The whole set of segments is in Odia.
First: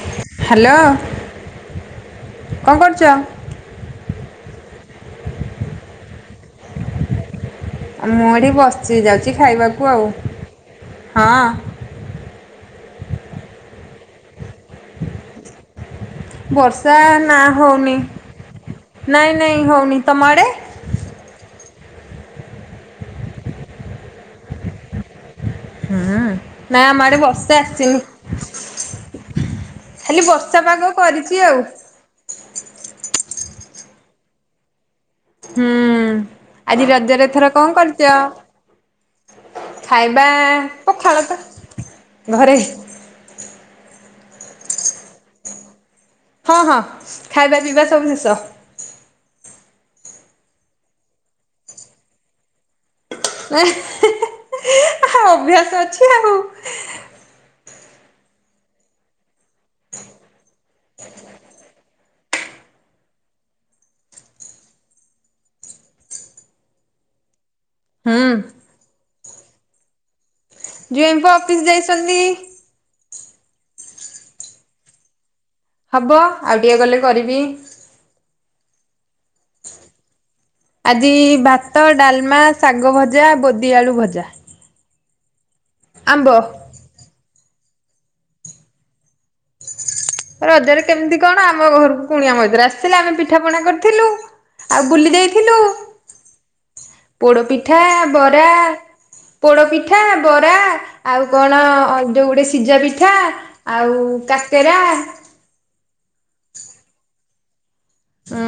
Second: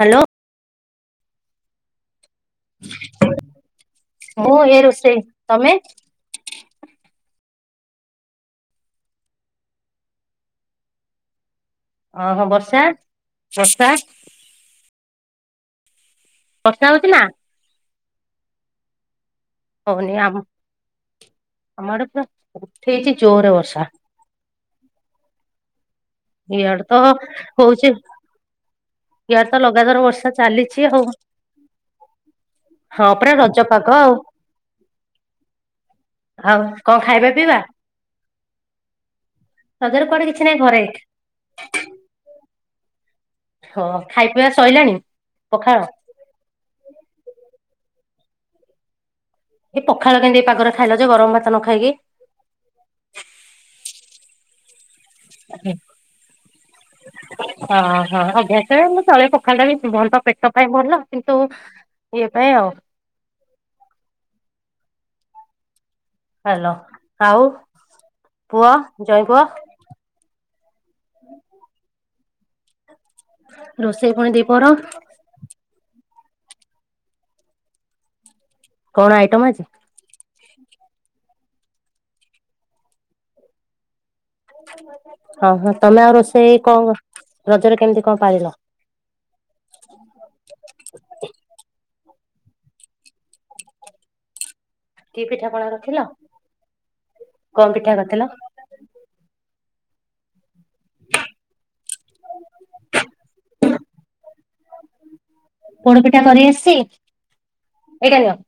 Hello hello. ମୁଁ ଏ ରୋଷେଇ ତମେ? ମୁଁ ଏଠି ବସିଚି ଯାଉଛି ଖାଇବାକୁ ଆଉ ହଁ। ଓ ହୋ ବର୍ଷା ବର୍ଷା। ବର୍ଷା ନା ହଉନି ନାଇ ନାଇ ହଉନି ତମ ଆଡ଼େ? ଆମ ଆଡେ ପୁରା ଉ-ଉଠେଇଛି ଜୋରେ ବର୍ଷା। ନା ଇଆଡେ ଆମ ତ ଆଡ଼େ ବର୍ଷା ହଉଛି। ଆସିନି ଇଆଡେ ତ ଲଗାତାର ଖାଲି ବର୍ଷା ପାଗ ଚାଲିଛି ଆଉ। କରିଛି ଆଉ ହଁ ପୁରା ରଜ ପାଗ ଆଉ। ହୁଁ ଆଉ ଆଜି କଣ ରଜରେ ଖାଇବା ଏଥର ପିଇବା କଣ କରୁଚ? ରଜରେ କୁଆଡେ ଖାଇବା କିଛି ନାହିଁ ଘରେ ପଖାଳ ତ ଘରେ। ହଁ ଖାଇ ପିଆ ସଇଲାଣି ପଖାଳ। ହଁ ହଁ ଖାଇବା ପିଇବା ସବୁ ଶେଷ। ଏ ପଖାଳ କେମିତି ଏ ପାଗରେ ଖାଇଲ ଯେ ଗରମ ଭାତ ନ ଖାଇକି? ଏ ହିଁ ହିଁ ଅଭ୍ୟାସ ଅଛି ଆଉ। ଓହୋ ଅଭ୍ୟାସେ ମୁଁ ତଳେ ପଖାଳଟା ବି ଉଁ ଭଲ ତ ପେଟ ପାଇଁ ଭଲ କିନ୍ତୁ। ଇଏ ପାଇଁ ଆଉ। ହାଲୋ ଆାଉ। ହୁଁ। ଜ୍ୱାଇଁ ପୁଅ। ଜ୍ୱାଇଁ ପୁଅ ଅଫିସ ଯାଇଛନ୍ତି। ରୋଷେଇ ପୁଣି ଦି ପହର। ହବ ଆଉ ଟିକେ ଗଲେ କରିବି। କଣ ଆଇଟମ ଆଜି? ଆଜି ଭାତ, ଡାଲମା, ଶାଗ ଭଜା, ବୋଦିଆଳୁ ଭଜା। ହଁ ହଁ ତମେ ଆଉ ଆମ୍ବ। ରୋଷେଇ କଣ ରଜରେ କେମିତି କଣ ପାଳିଲ? ରଜରେ କେମିତି କଣ ଆମ ଘରକୁ କୁଣିଆ ମୈତ୍ର ଆସିଥିଲେ ଆମେ ପିଠା ପଣା କରିଥିଲୁ। ଆଉ ବୁଲି କି ପିଠା ଯାଇଥିଲୁ। ପଣା ରଖିଲ କଣ ପୋଡପିଠା, ପିଠା କରିଥିଲ ବରା, ପୋଡପିଠା, ବରା। ଆଉ କଣ ଅ ଯୋଉ ଗୋଟେ ସିଝା ପିଠା ଆଉ କାକେରା। ପୋଡପିଠା କରି ଆସିଚି। ଉଁ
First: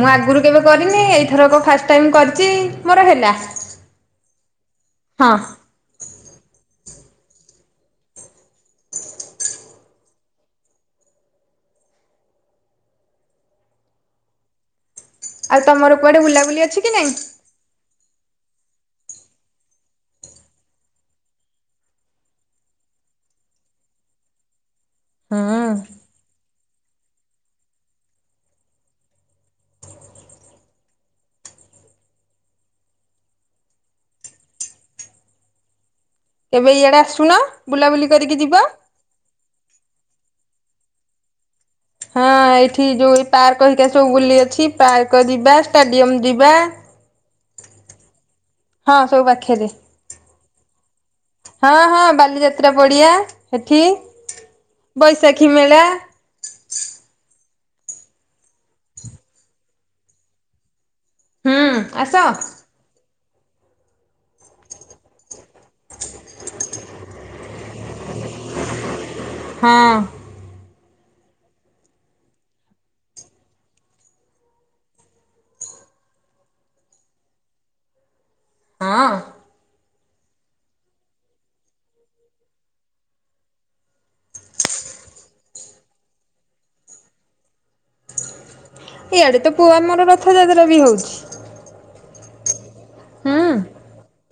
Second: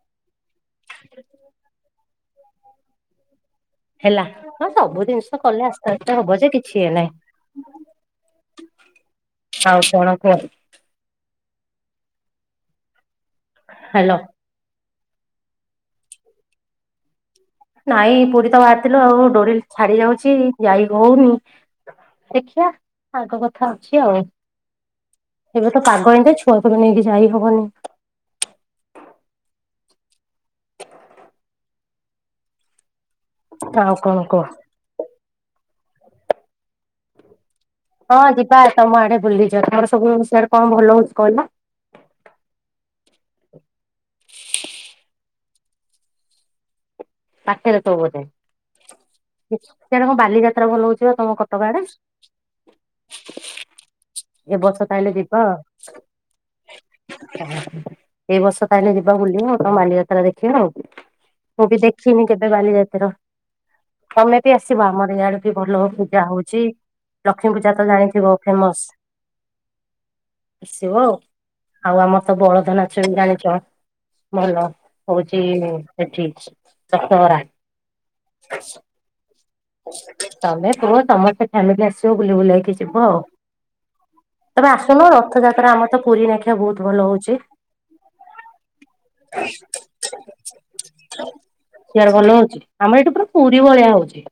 ମୁଁ ଆଗରୁ କେବେ କରିନି ଏଇଥରକ ଫା ଟାଇମ କରିଛି ମୋର ହେଲା। ହେଲା ହଁ ସବୁ ହଁ ଜିନିଷ କଲେ ଆସ୍ତେ ଆସ୍ତେ ହବ ଯେ କିଛି ଇଏ ନାହିଁ। ଆଉ କଣ କୁହ? ହାଲୋ। ଆଉ ତମର କୁଆଡେ ବୁଲାବୁଲି ଅଛି କି ନାଇଁ? ନାଇଁ ପୁରୀ ତ ବାହାରଥିଲୁ ଆଉ ଡୋରି ଛାଡି ଯାଉଛି ଯାଇ ହଉନି। ଦେଖିବା ଆଗ କଥା ଅଛି ଆଉ। ହଁ। ଏବେ ତ ପାଗ ଏମିତି ଛୁଆକୁ ବି ନେଇକି ଯାଇ ହବନି। [inaudible] ଆଉ କଣ କହ? କେବେ ଇଆଡେ ଆସୁନ ବୁଲାବୁଲି କରିକି ଯିବ? ଆ ତମର ସବୁ ସିଆଡ଼େ କଣ ଭଲ ହଉଛି କହିଲ? ହଁ ଏଇଠି ଯୋଉ ଏଇ ପାର୍କ ହରିକା ସବୁ ବୁଲି ଅଛି ପାର୍କ ଯିବା। ଷ୍ଟାଡିୟମ ଯିବା। ପାଖେରେ ଥିବ ବୋଧେ? ହଁ ସବୁ ପାଖରେ ସିଆଡେ କଣ ବାଲିଯାତ୍ରା ଭଲ ହଉଛି ବା ତମ କଟକ ହଁ ଆଡେ? ହଁ ବାଲିଯାତ୍ରା ପଡିଆ। ସେଠି। ଏ ବର୍ଷ ତାହଲେ ଯିବ। ଏଇ ବର୍ଷ ତାହେଲେ ଯିବା ବୁଲିବ ଆଉ ତମ ବାଲିଯାତ୍ରା ଦେଖିବ ଆଉ ହୁଁ ମୁଁ ବି ଦେଖ ଆସ। କେବେ ବାଲିଯାତ୍ର ତମେ ବି ଆସିବ ଆମର ଇଆଡକୁ ଭଲ ପୂଜା ହଉଛି ଲକ୍ଷ୍ମୀପୂଜା ତ ଜାଣିଥିବ ଫେମସ। ହଁ। ଆସିବ ଆଉ ଆମର ତ ବଳଦ ନାଚ ବି ଜାଣିଛ। ଭଲ ହଉଛି ସେଠି ଦଶହରା। ହଁ। ତମେ କୁହ ତମର ତ ଫ୍ୟାମିଲି ଆସିବ ବୁଲି ବୁଲା ହେଇକି ଯିବ ଆଉ। ତମେ ଆସୁନ ରଥଯାତ୍ରା ଆମର ତ ପୁରୀ ନାଖିଆ ବହୁତ ଭଲ ହଉଛି। ଏଇଆଡେ ତ ପୁଅ ଆମର ରଥଯାତ୍ରା ବି ହଉଛି। ସିଆଡ଼େ ଭଲ ହଉଛି ଆମର ଏଇଠି ପୁରା ହୁଁ ପୁରୀ ଭଳିଆ ହଉଛି।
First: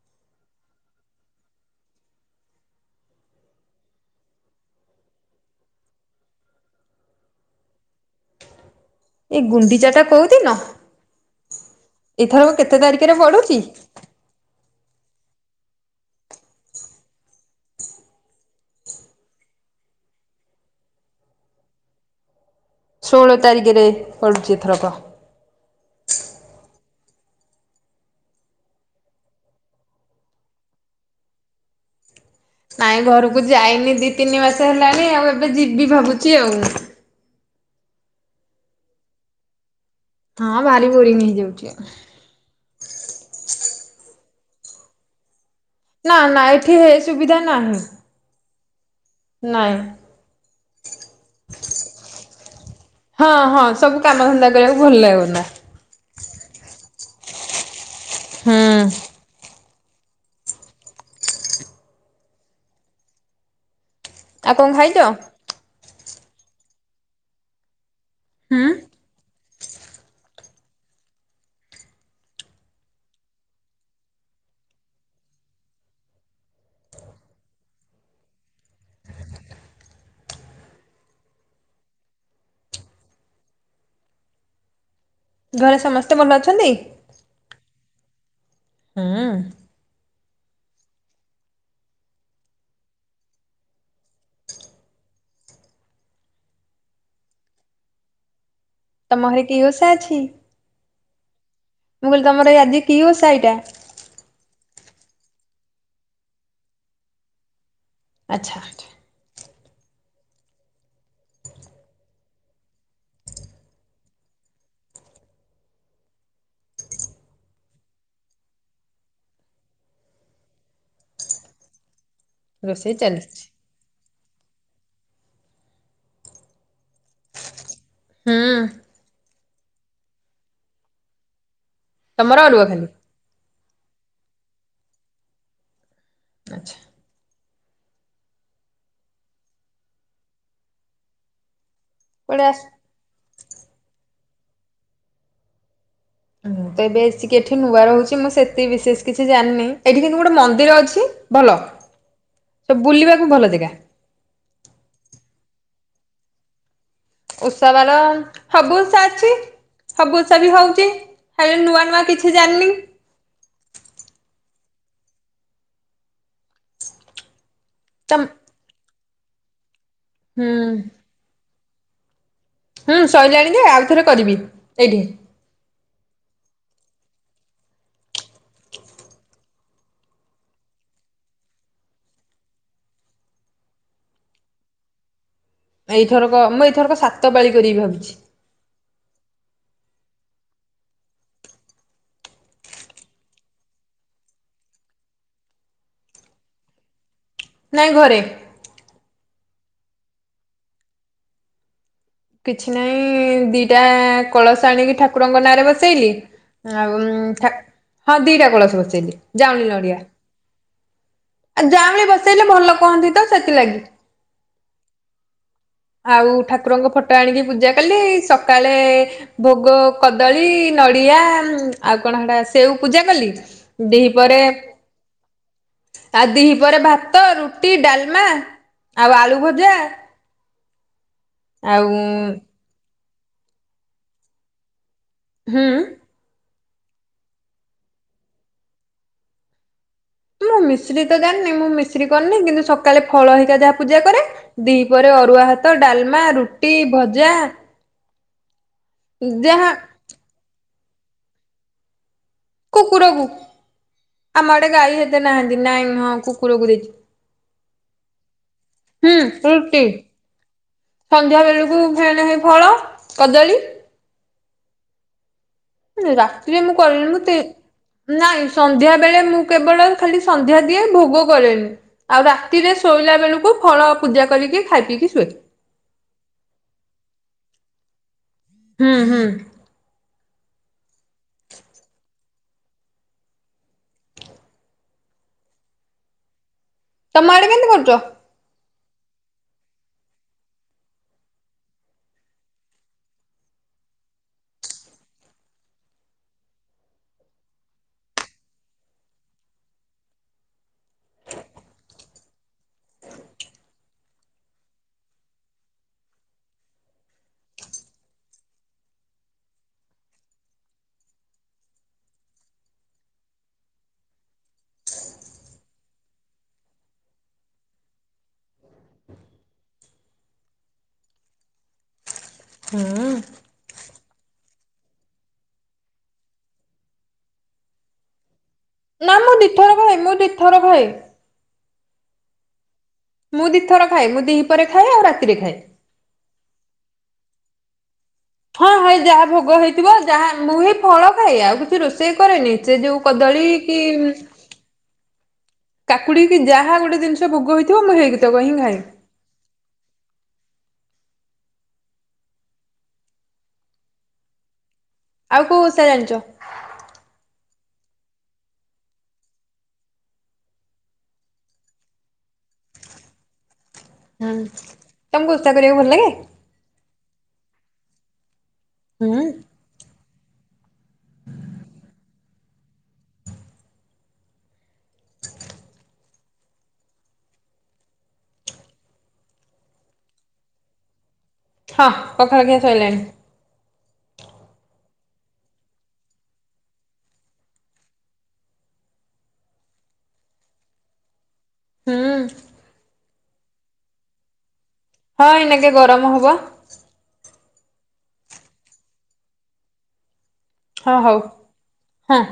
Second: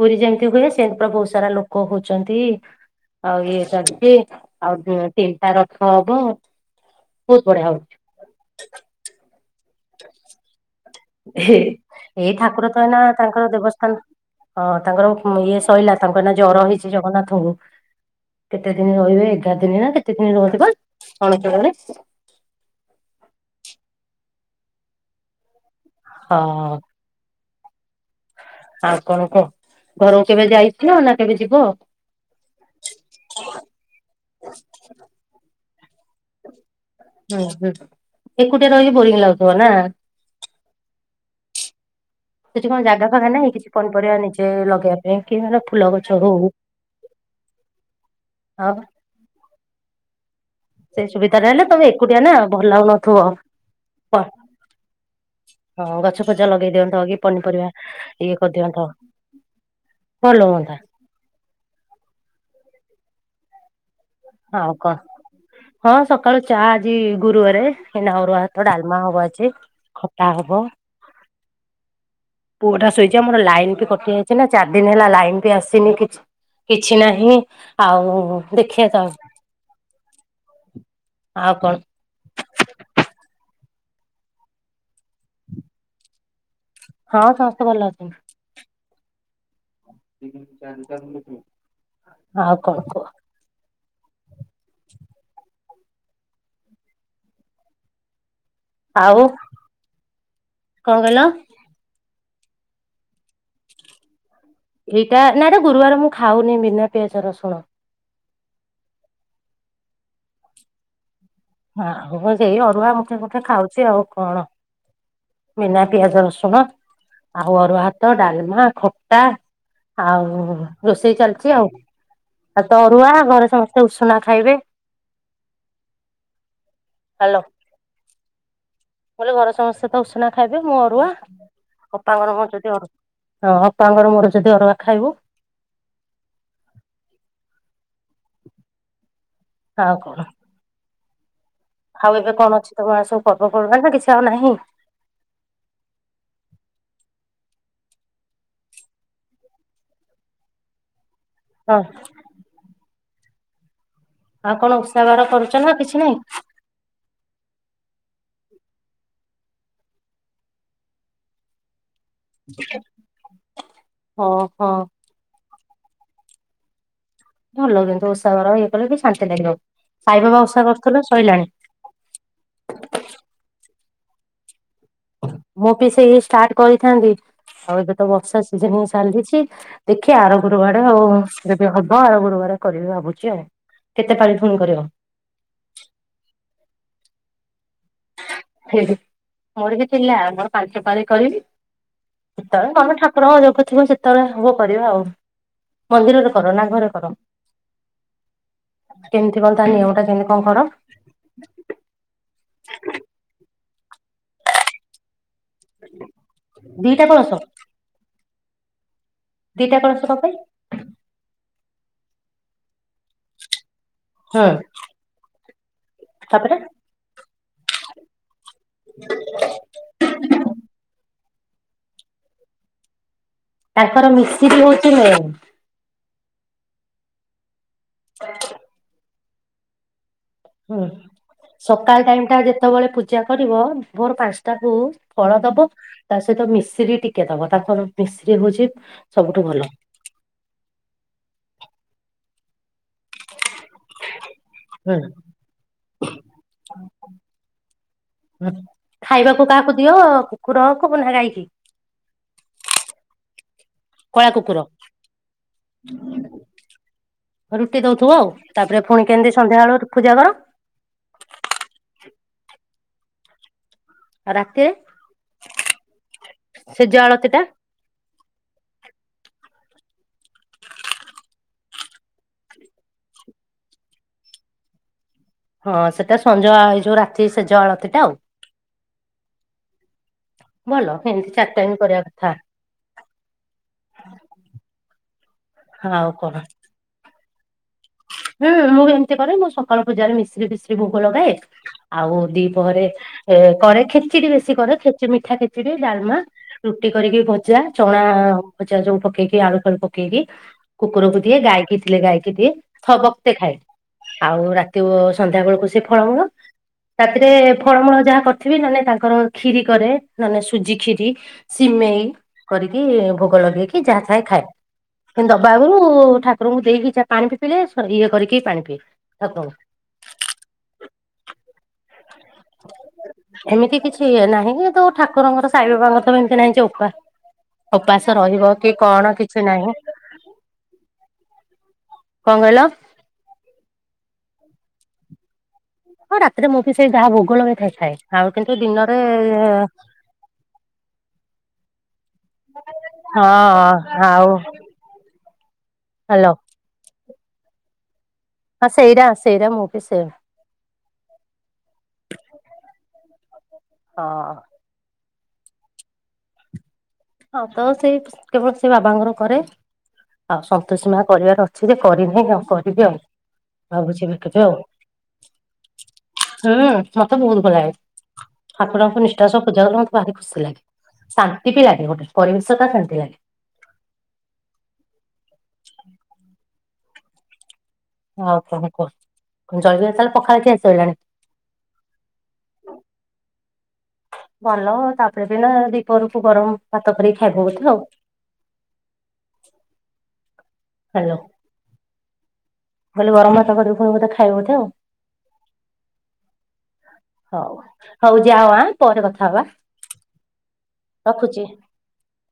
ପୁରୀ ଯେମିତି ହୁଏ ସେମିତି ବହୁତ ସାରା ଲୋକ ହଉଛନ୍ତି। ଆଉ ଇଏ ଚାଲିଛି ଆଉ ତିନିଟା ରଥ ହବ। ବହୁତ ବଢିଆ ହଉଛି। ଏଇ ଗୁଣ୍ଡିଚାଟା କଉଦିନ। ଏ ଏଇ ଠାକୁର ତ ଏ ନା ତାଙ୍କର ପଡୁଛି? ଦେବସ୍ଥାନ ହଁ ହଁ ତାଙ୍କର ଇଏ ସଇଲା ତାଙ୍କର ଏ ନା ଜର ହେଇଛି ଜଗନ୍ନାଥଙ୍କୁ। କେତେ ଦିନ ରହିବେ ଏଗାର ଦିନ ନା କେତେ ଦିନ ରୁହନ୍ତି ପା ଅଣସର ଘରେ। ଷୋହଳ ତାରିଖରେ ପଡ଼ୁଚି ଏଥରକ। ହଁ। ଆଉ କଣ କହ ଘରକୁ କେବେ ଯାଇଥିଲ ନା କେବେ ଯିବ। ନାଇଁ ଘରକୁ ଯାଇନି ଦି ତିନି ମାସେ ହେଲାଣି ଆଉ ଏବେ ଯିବି ଭାବୁଛି ଆଉ। ହୁଁ ହୁଁ ଏକୁଟିଆ ରହିି ବୋରିଂ ଲାଗୁଥିବ ନା। ହଁ ଭାରି ବୋରିଂ ହେଇଯାଉଛି। ସେଠି କଣ ଜାଗା ଫାଗା ନାହିଁ କିଛି ପନିପରିବା ନିଜେ ଲଗେଇ ପାଇଁ କି ମ ନା ନା ଏଠି ହେ ସୁବିଧା ନାହିଁ। ଆଉ। ନାଇଁ। ସେଇ ସୁବିଧାରେ ହେଲେ ତମେ ଏକୁଟିଆ ନା ଭଲ ଲାଗୁନଥିବ ହଁ ହଁ ସବୁ କାମ ଧନ୍ଦା କରିବାକୁ ଭଲ ଲାଗୁନା ହଁ ଗଛ ପଛ ଲଗେଇଦିଅନ୍ତୁ କି। ପନିପରିବା ଇଏ ହୁଁ କରିଦିଅନ୍ତ। ଭଲ ହୁଅନ୍ତା। ଆଉ କଣ ହଉ କହ ଖାଇଛ? ହଁ ସକାଳୁ ଚା ଆଜି ଗୁରୁବାରେ। ନା ଅରୁଆ ହାତ ହୁଁ ଡାଲମା ହବ ଆଜି ଖଟା ହବ। ପୁଅଟା ଶୋଇଛି ଆମର ଲାଇନ ବି କଟି ଯାଇଛି ନା ଚାରି ଦିନ ହେଲା ଲାଇନ ବି ଆସିନି କିଛି। କିଛି ନାହିଁ ଆଉ ଦେଖିବା ତ ଆଉ। ଆଉ କଣ? ଘରେ ସମସ୍ତେ ଭଲ ଅଛନ୍ତି। ହଁ ସମସ୍ତେ ଭଲ ଅଛନ୍ତି। ହୁଁ। ଆଉ କଣ କୁହ। ଆଉ ତମ ଘରେ କି ଓଷା ଅଛି। କଣ କହିଲ? ମୁଁ କହିଲି ତମର ଏଇ ଆଜି କି ଓଷା ଏଇଟା? ଏଇଟା ନା ଏଟା ଗୁରୁବାର ମୁଁ ଖାଉନି ବିନା ପିଆଜ ରସୁଣ। ଆଚ୍ଛା। ଆ ହଉ ସେଇ ଅରୁଆ ଗୋଟେ ଗୋଟେ ଖାଉଛି ଆଉ କଣ। ବିନା ପିଆଜ ରସୁଣ ଆଉ ଅରୁଆ ଭାତ ଡାଲମା ଖଟା ଆଉ ରୋଷେଇ ଚାଲିଛି ଆଉ । ଆ ତ ରୋଷେଇ ଅରୁଆ ଚାଲିଛି ଘରେ ସମସ୍ତେ ଉଷୁନା ଖାଇବେ। ହାଲୋ! ହୁଁ। ଘରେ ସମସ୍ତେ ତ ଉଷୁନା ଖାଇବେ ମୁଁ ଅରୁଆ। ବାପାଙ୍କର ତମର ମର ଅରୁଆ ଯଦି ଖାଲି ଅରୁଆ ହଁ ବାପାଙ୍କର ମୋର ଯଦି ଅରୁଗ ଖାଇବୁ ଆଚ୍ଛା। ଆଉ କଣ! ଆଉ ଏବେ କୁଆଡେ ଆସ କଣ ଅଛି ତମର ସବୁ ପର୍ବପର୍ବାଣି ନା କିଛି ଆଉ ନାହିଁ? ମୁଁ ତ ଏବେ ଆସିକି ଏଠି ନୂଆ ରହୁଛି ମୁଁ ସେତିକି ବିଶେଷ କିଛି ଜାଣିନି। ଏଠି କିନ୍ତୁ ଗୋଟେ ମନ୍ଦିର ଅଛି। ଭଲ ହଁ ସେ ବୁଲିବାକୁ ଭଲ ଜାଗା। ଆଉ କଣ ଉଷା ବାାର କରୁଛ ନା କିଛି ନାହିଁ? ଉତ୍ସବ ର ସବୁ ଉଷା ଅଛି ସବୁ ଉଷା ବି ହଉଛି। ହେଲେ ନୂଆ ନୂଆ କିଛି ଜାଣିନି। ଓ ହୋ। ଭଲ କିନ୍ତୁ ତ ଓଷା କର ଇଏ କଲେ ଶାନ୍ତି ଲାଗିବ ସାଇବାବା ହୁଁ ଓଷା କରୁଥିଲେ ସରିଲାଣି। ରେ କରିବି। ଏଇଠି। ମୁଁ ବି ସେ ଷ୍ଟାର୍ଟ କରିଥାନ୍ତି ଆଉ ଏବେ ତ ବର୍ଷା ସିଜନ ହି ଚାଲିଛି ଦେଖିବା ଆର ଗୁରୁବାର ଆଉ। ହବ ଆର ଗୁରୁବାର କରିବି ଭାବୁଛି ଆଉ କେତେ ପାଣି ଫୁଲ୍ କରିବ? ଏଇଥରକ ମୁଁ ଏଇଥରକ ସାତ ପାଳି କରିବି ଭାବୁଛି ମୋରିକ ଥିଲା ମୋର ପାଞ୍ଚ ପାଳି କରିବି ସେତେବେଳେ ତମେ ଠାକୁରଙ୍କ ଯୋଗ ଥିବ ସେତେବେଳେ ହବ କରିବା ଆଉ। ମନ୍ଦିରରେ କର ନା ଘରେ କର? ନାଇଁ ଘରେ। [unintelligible] କିଛି ନାହିଁ ଦିଟା କଳସ ଆଣିକି ଠା ଠାକୁରଙ୍କ ନାଁରେ ବସେଇଲି ଆଉ ଦିଟା କଳସ ହଁ ଦିଟା କଳସ ବସେଇଲି। ଯାଉଁଳି ଦିଇଟା ନଡିଆ। କଳସ କଣ ପାଇଁ? ଆଉ ଯାହା ବି ବସେଇଲେ ଭଲ । କହନ୍ତି ତ ସେଥିଲାଗି ହୁଁ ଆଉ ତାପରେ ଠାକୁରଙ୍କ ଫଟୋ ଆଣିକି ପୂଜା କଲି ସକାଳେ ଭୋଗ, କଦଳୀ, ନଡିଆ ଆଉ କଣ ହେଟା ସେଉ ପୂଜା କଲି? ତାଙ୍କର ମିସ୍ତ୍ରୀ ହଉଛି ମୁଁ। ତା ଦିହି ପରେ ଭାତ, ରୁଟି, ଡାଲମା ଆଉ ଆଳୁ ଭଜା ହୁଁ ଆଉ ସକାଳ ଟାଇମ ଟା ଯେତେବେଳେ ପୂଜା କରିବ ଭୋର ପାଞ୍ଚଟାକୁ ଫଳ ହୁଁ ଦବ ତା ସହିତ ମିଶ ମିଶ୍ରୀ ଟିକେ ଦବ ତା କ ମିଶ୍ରୀ ହଉଛି ସବୁଠୁ ଭଲ ମୁଁ ମିଶ୍ରୀ ତ ଜାଣିନି ମୁଁ ମିଶ୍ରୀ କରିନି କିନ୍ତୁ ସକାଳେ ଫଳ ହେଇକା ଯାହା ପୂଜା କରେ। ଦ୍ଵିି ହୁଁ ପରେ ଅରୁଆ ଭାତ, ଡାଲମା, ରୁଟି, ଭଜା ଖାଇବାକୁ ଯାହା କାହାକୁ ଦିଅ କୁକୁର କୁ ନା ଗାଇକି? କୁକୁରକୁ ଆମ କୁକୁର ଆଡ଼େ ଗାଈ ହେତେ ନାହାନ୍ତି ନାଇଁ ହଁ କୁକୁରକୁ ଦେଇଛି ରୁଟି ଦଉଥିବୁ ଆଉ ତାପରେ ପୁଣି କେମତି ହୁଁ ରୁଟି ସନ୍ଧ୍ୟାବେଳୁ ପୂଜା କର ସନ୍ଧ୍ୟା ବେଳକୁ ଫେଣ ହ ଫଳ କଦଳୀ ଆଉ ରାତିରେ? ରାତିରେ ମୁଁ ସେଜ କରନି ମୁ ଆଳତି ଟା ନାଇଁ ସନ୍ଧ୍ୟା ସେବେଳେ ମୁଁ କେବଳ ଖାଲି ସନ୍ଧ୍ୟା ଦିଏ ଭୋଗ କରେନି ଆଉ ରାତିରେ ଶୋଇଲା ବେଳକୁ ଫଳ ପୂଜା କରିକି, ଖାଇ ପିକି ହଁ ସେଟା ସଞ୍ଜ ଏଇ ଯୋଉ ରାତି ସେଜ ଅଳତିଟା ଆଉ। ହୁଁ ହୁଁ। ଭଲ ଏମିତି ଚାରିଟାଇମ୍ କରିବା କଥା। ହଁ ଆଉ କଣ? ତମ ଆଡ଼େ କେମତି କରୁଛ? ହଁ ମୁଁ ବି ଏମିତି କରେ ମୁଁ ସକାଳ ପୂଜାରେ ମିଶ୍ରି ଫିଶ୍ରି ଭୋକ ଲଗାଏ ଆଉ ଦିପହରେ କରେ ଖେଚିଡି ବେଶୀ କରେ ଖେଚିଡ଼ି ମିଠା ଖେଚିଡି ଡାଲମା ରୁଟି କରିକି ଭଜା ଚଣା ଚା ସବୁ ପକେଇକି ଆଳୁ ଫାଳୁ ପକେଇକି କୁକୁରକୁ ଦିଏ ଗାଇକି ଥିଲେ ଗାଇକି ଦିଏ। ଥ ବକ୍ତେ ଖାଏ ଆଉ ରାତି ସନ୍ଧ୍ୟା ବେଳକୁ ସେ ଫଳମୂଳ। ରାତିରେ ଫଳମୂଳ ଯାହା କରିଥିବି ନ ହେଲେ ତାଙ୍କର ଖୀରି କରେ ନାନେ ସୁଜି ଖୀରି ସି ସିମେଇ କରିକି ଭୋଗ ଲଗେଇକି ଯାହା ଥାଏ ଖାଏ। କି ଦବା ଆଗରୁ ଠାକୁରଙ୍କୁ ଦେଇକି ଯ ପାଣି ପି ପିଇଲେ ଇଏ କରିକି ପାଣି ପିଇଏ ଠାକୁରଙ୍କୁ। ହୁଁ। ଏ ନାହିଁ କି ତୋ ଠାକୁରଙ୍କର ସାଇ ବାବାଙ୍କ ତ ଏମିତି ନାହିଁ ଯେ ଉପାସ ଉପାସ ରହିବ। କି କଣ ନା ମୁଁ କିଛି ନାହିଁ ଦିଥର ଖାଏ ମୁଁ ଦିଥର ଖାଏ। କଣ କହିଲ? ମୁଁ ଦିଇ ଥର ଖାଏ ମୁଁ ଦିହି ପରେ ଖାଏ ଆଉ ରାତିରେ ଖାଏ। ହଁ ରାତିରେ ମୁଁ ବି ସେଇ ଯାହା ଭୋଗ ଲଗେ ଇଥା ଖାଏ। ଆଉ କିନ୍ତୁ ହଁ ଦିନରେ ହେଇ ଯାହା ଭୋଗ ହେଇଥିବ ଯାହା ମୁଁ ହିଁ ଫଳ ଖାଇଏ ଆଉ କିଛି ରୋଷେଇ ସେ କରେନି ସେ ଯୋଉ ହଁ କଦଳୀ କି ଆଉ କାକୁଡି ହ୍ୟାଲୋ କି ଯାହା ଗୋଟେ ଜିନିଷ ଭୋଗ ହେଇଥିବ ମୁଁ ହେଇକିି ହଁ ସେଇରା ସେଇରା ମୁଁ ବିି ସେଇ ହଁ। ଆଉ କୋଉ ଓସା ଜାଣିଛ? ହଁ ତ ସେଇ କେବଳ ସେ ବାବାଙ୍କର କରେ। ଆଉ ସନ୍ତୋଷୀ ମା କରିବାର ଅଛି ଯେ କରିନାହିଁ ଆଉ କରିବି ଆଉ। ଭାବୁଛିି ଏବେ ହୁଁ କେବେ ଆଉ ତମକୁ ଓଷା କରିବାକୁ ଭଲ ଲାଗେ? ହୁଁ। ମତେ ବହୁତ ଭଲ ଲାଗେ ଠାକୁରଙ୍କୁ ହୁଁ ନିଷ୍ଠାର ସହ ପୂଜା କଲେ ମତେ ଭାରି ଖୁସି ଲାଗେ ଶାନ୍ତି ବି ଲାଗେ। ଏ ଗୋଟେ ପରିବେଶଟା କେମିତି ଲାଗେ? ଆଉ କଣ କୁହ ଜଲଦି ତାହଲେ ପଖାଳ ଖୀଆ ସରିଲାଣି? ହଁ ପଖାଳ ଖିଆ ସଇଲାଣି। ଭଲ ତାପରେ ଦିନ ଦୁଇ ପହରକୁ ଗରମ ଭାତ କରିକି ଖାଇବ ବୋଧେ ଆଉ। ହ୍ୟାଲୋ। ହୁଁ ଖାଲି ଗରମ ଭାତ କରିପୁଣି ଖାଇବ ବୋଧେ ଆଉ। ହଁ ଏନାକେ ଗରମ ହବ। ହଉ ହଉ ଯାଅ ଆଁ ପରେ କଥା ହବା। ହଁ ହଉ ରଖୁଚି। ହଁ।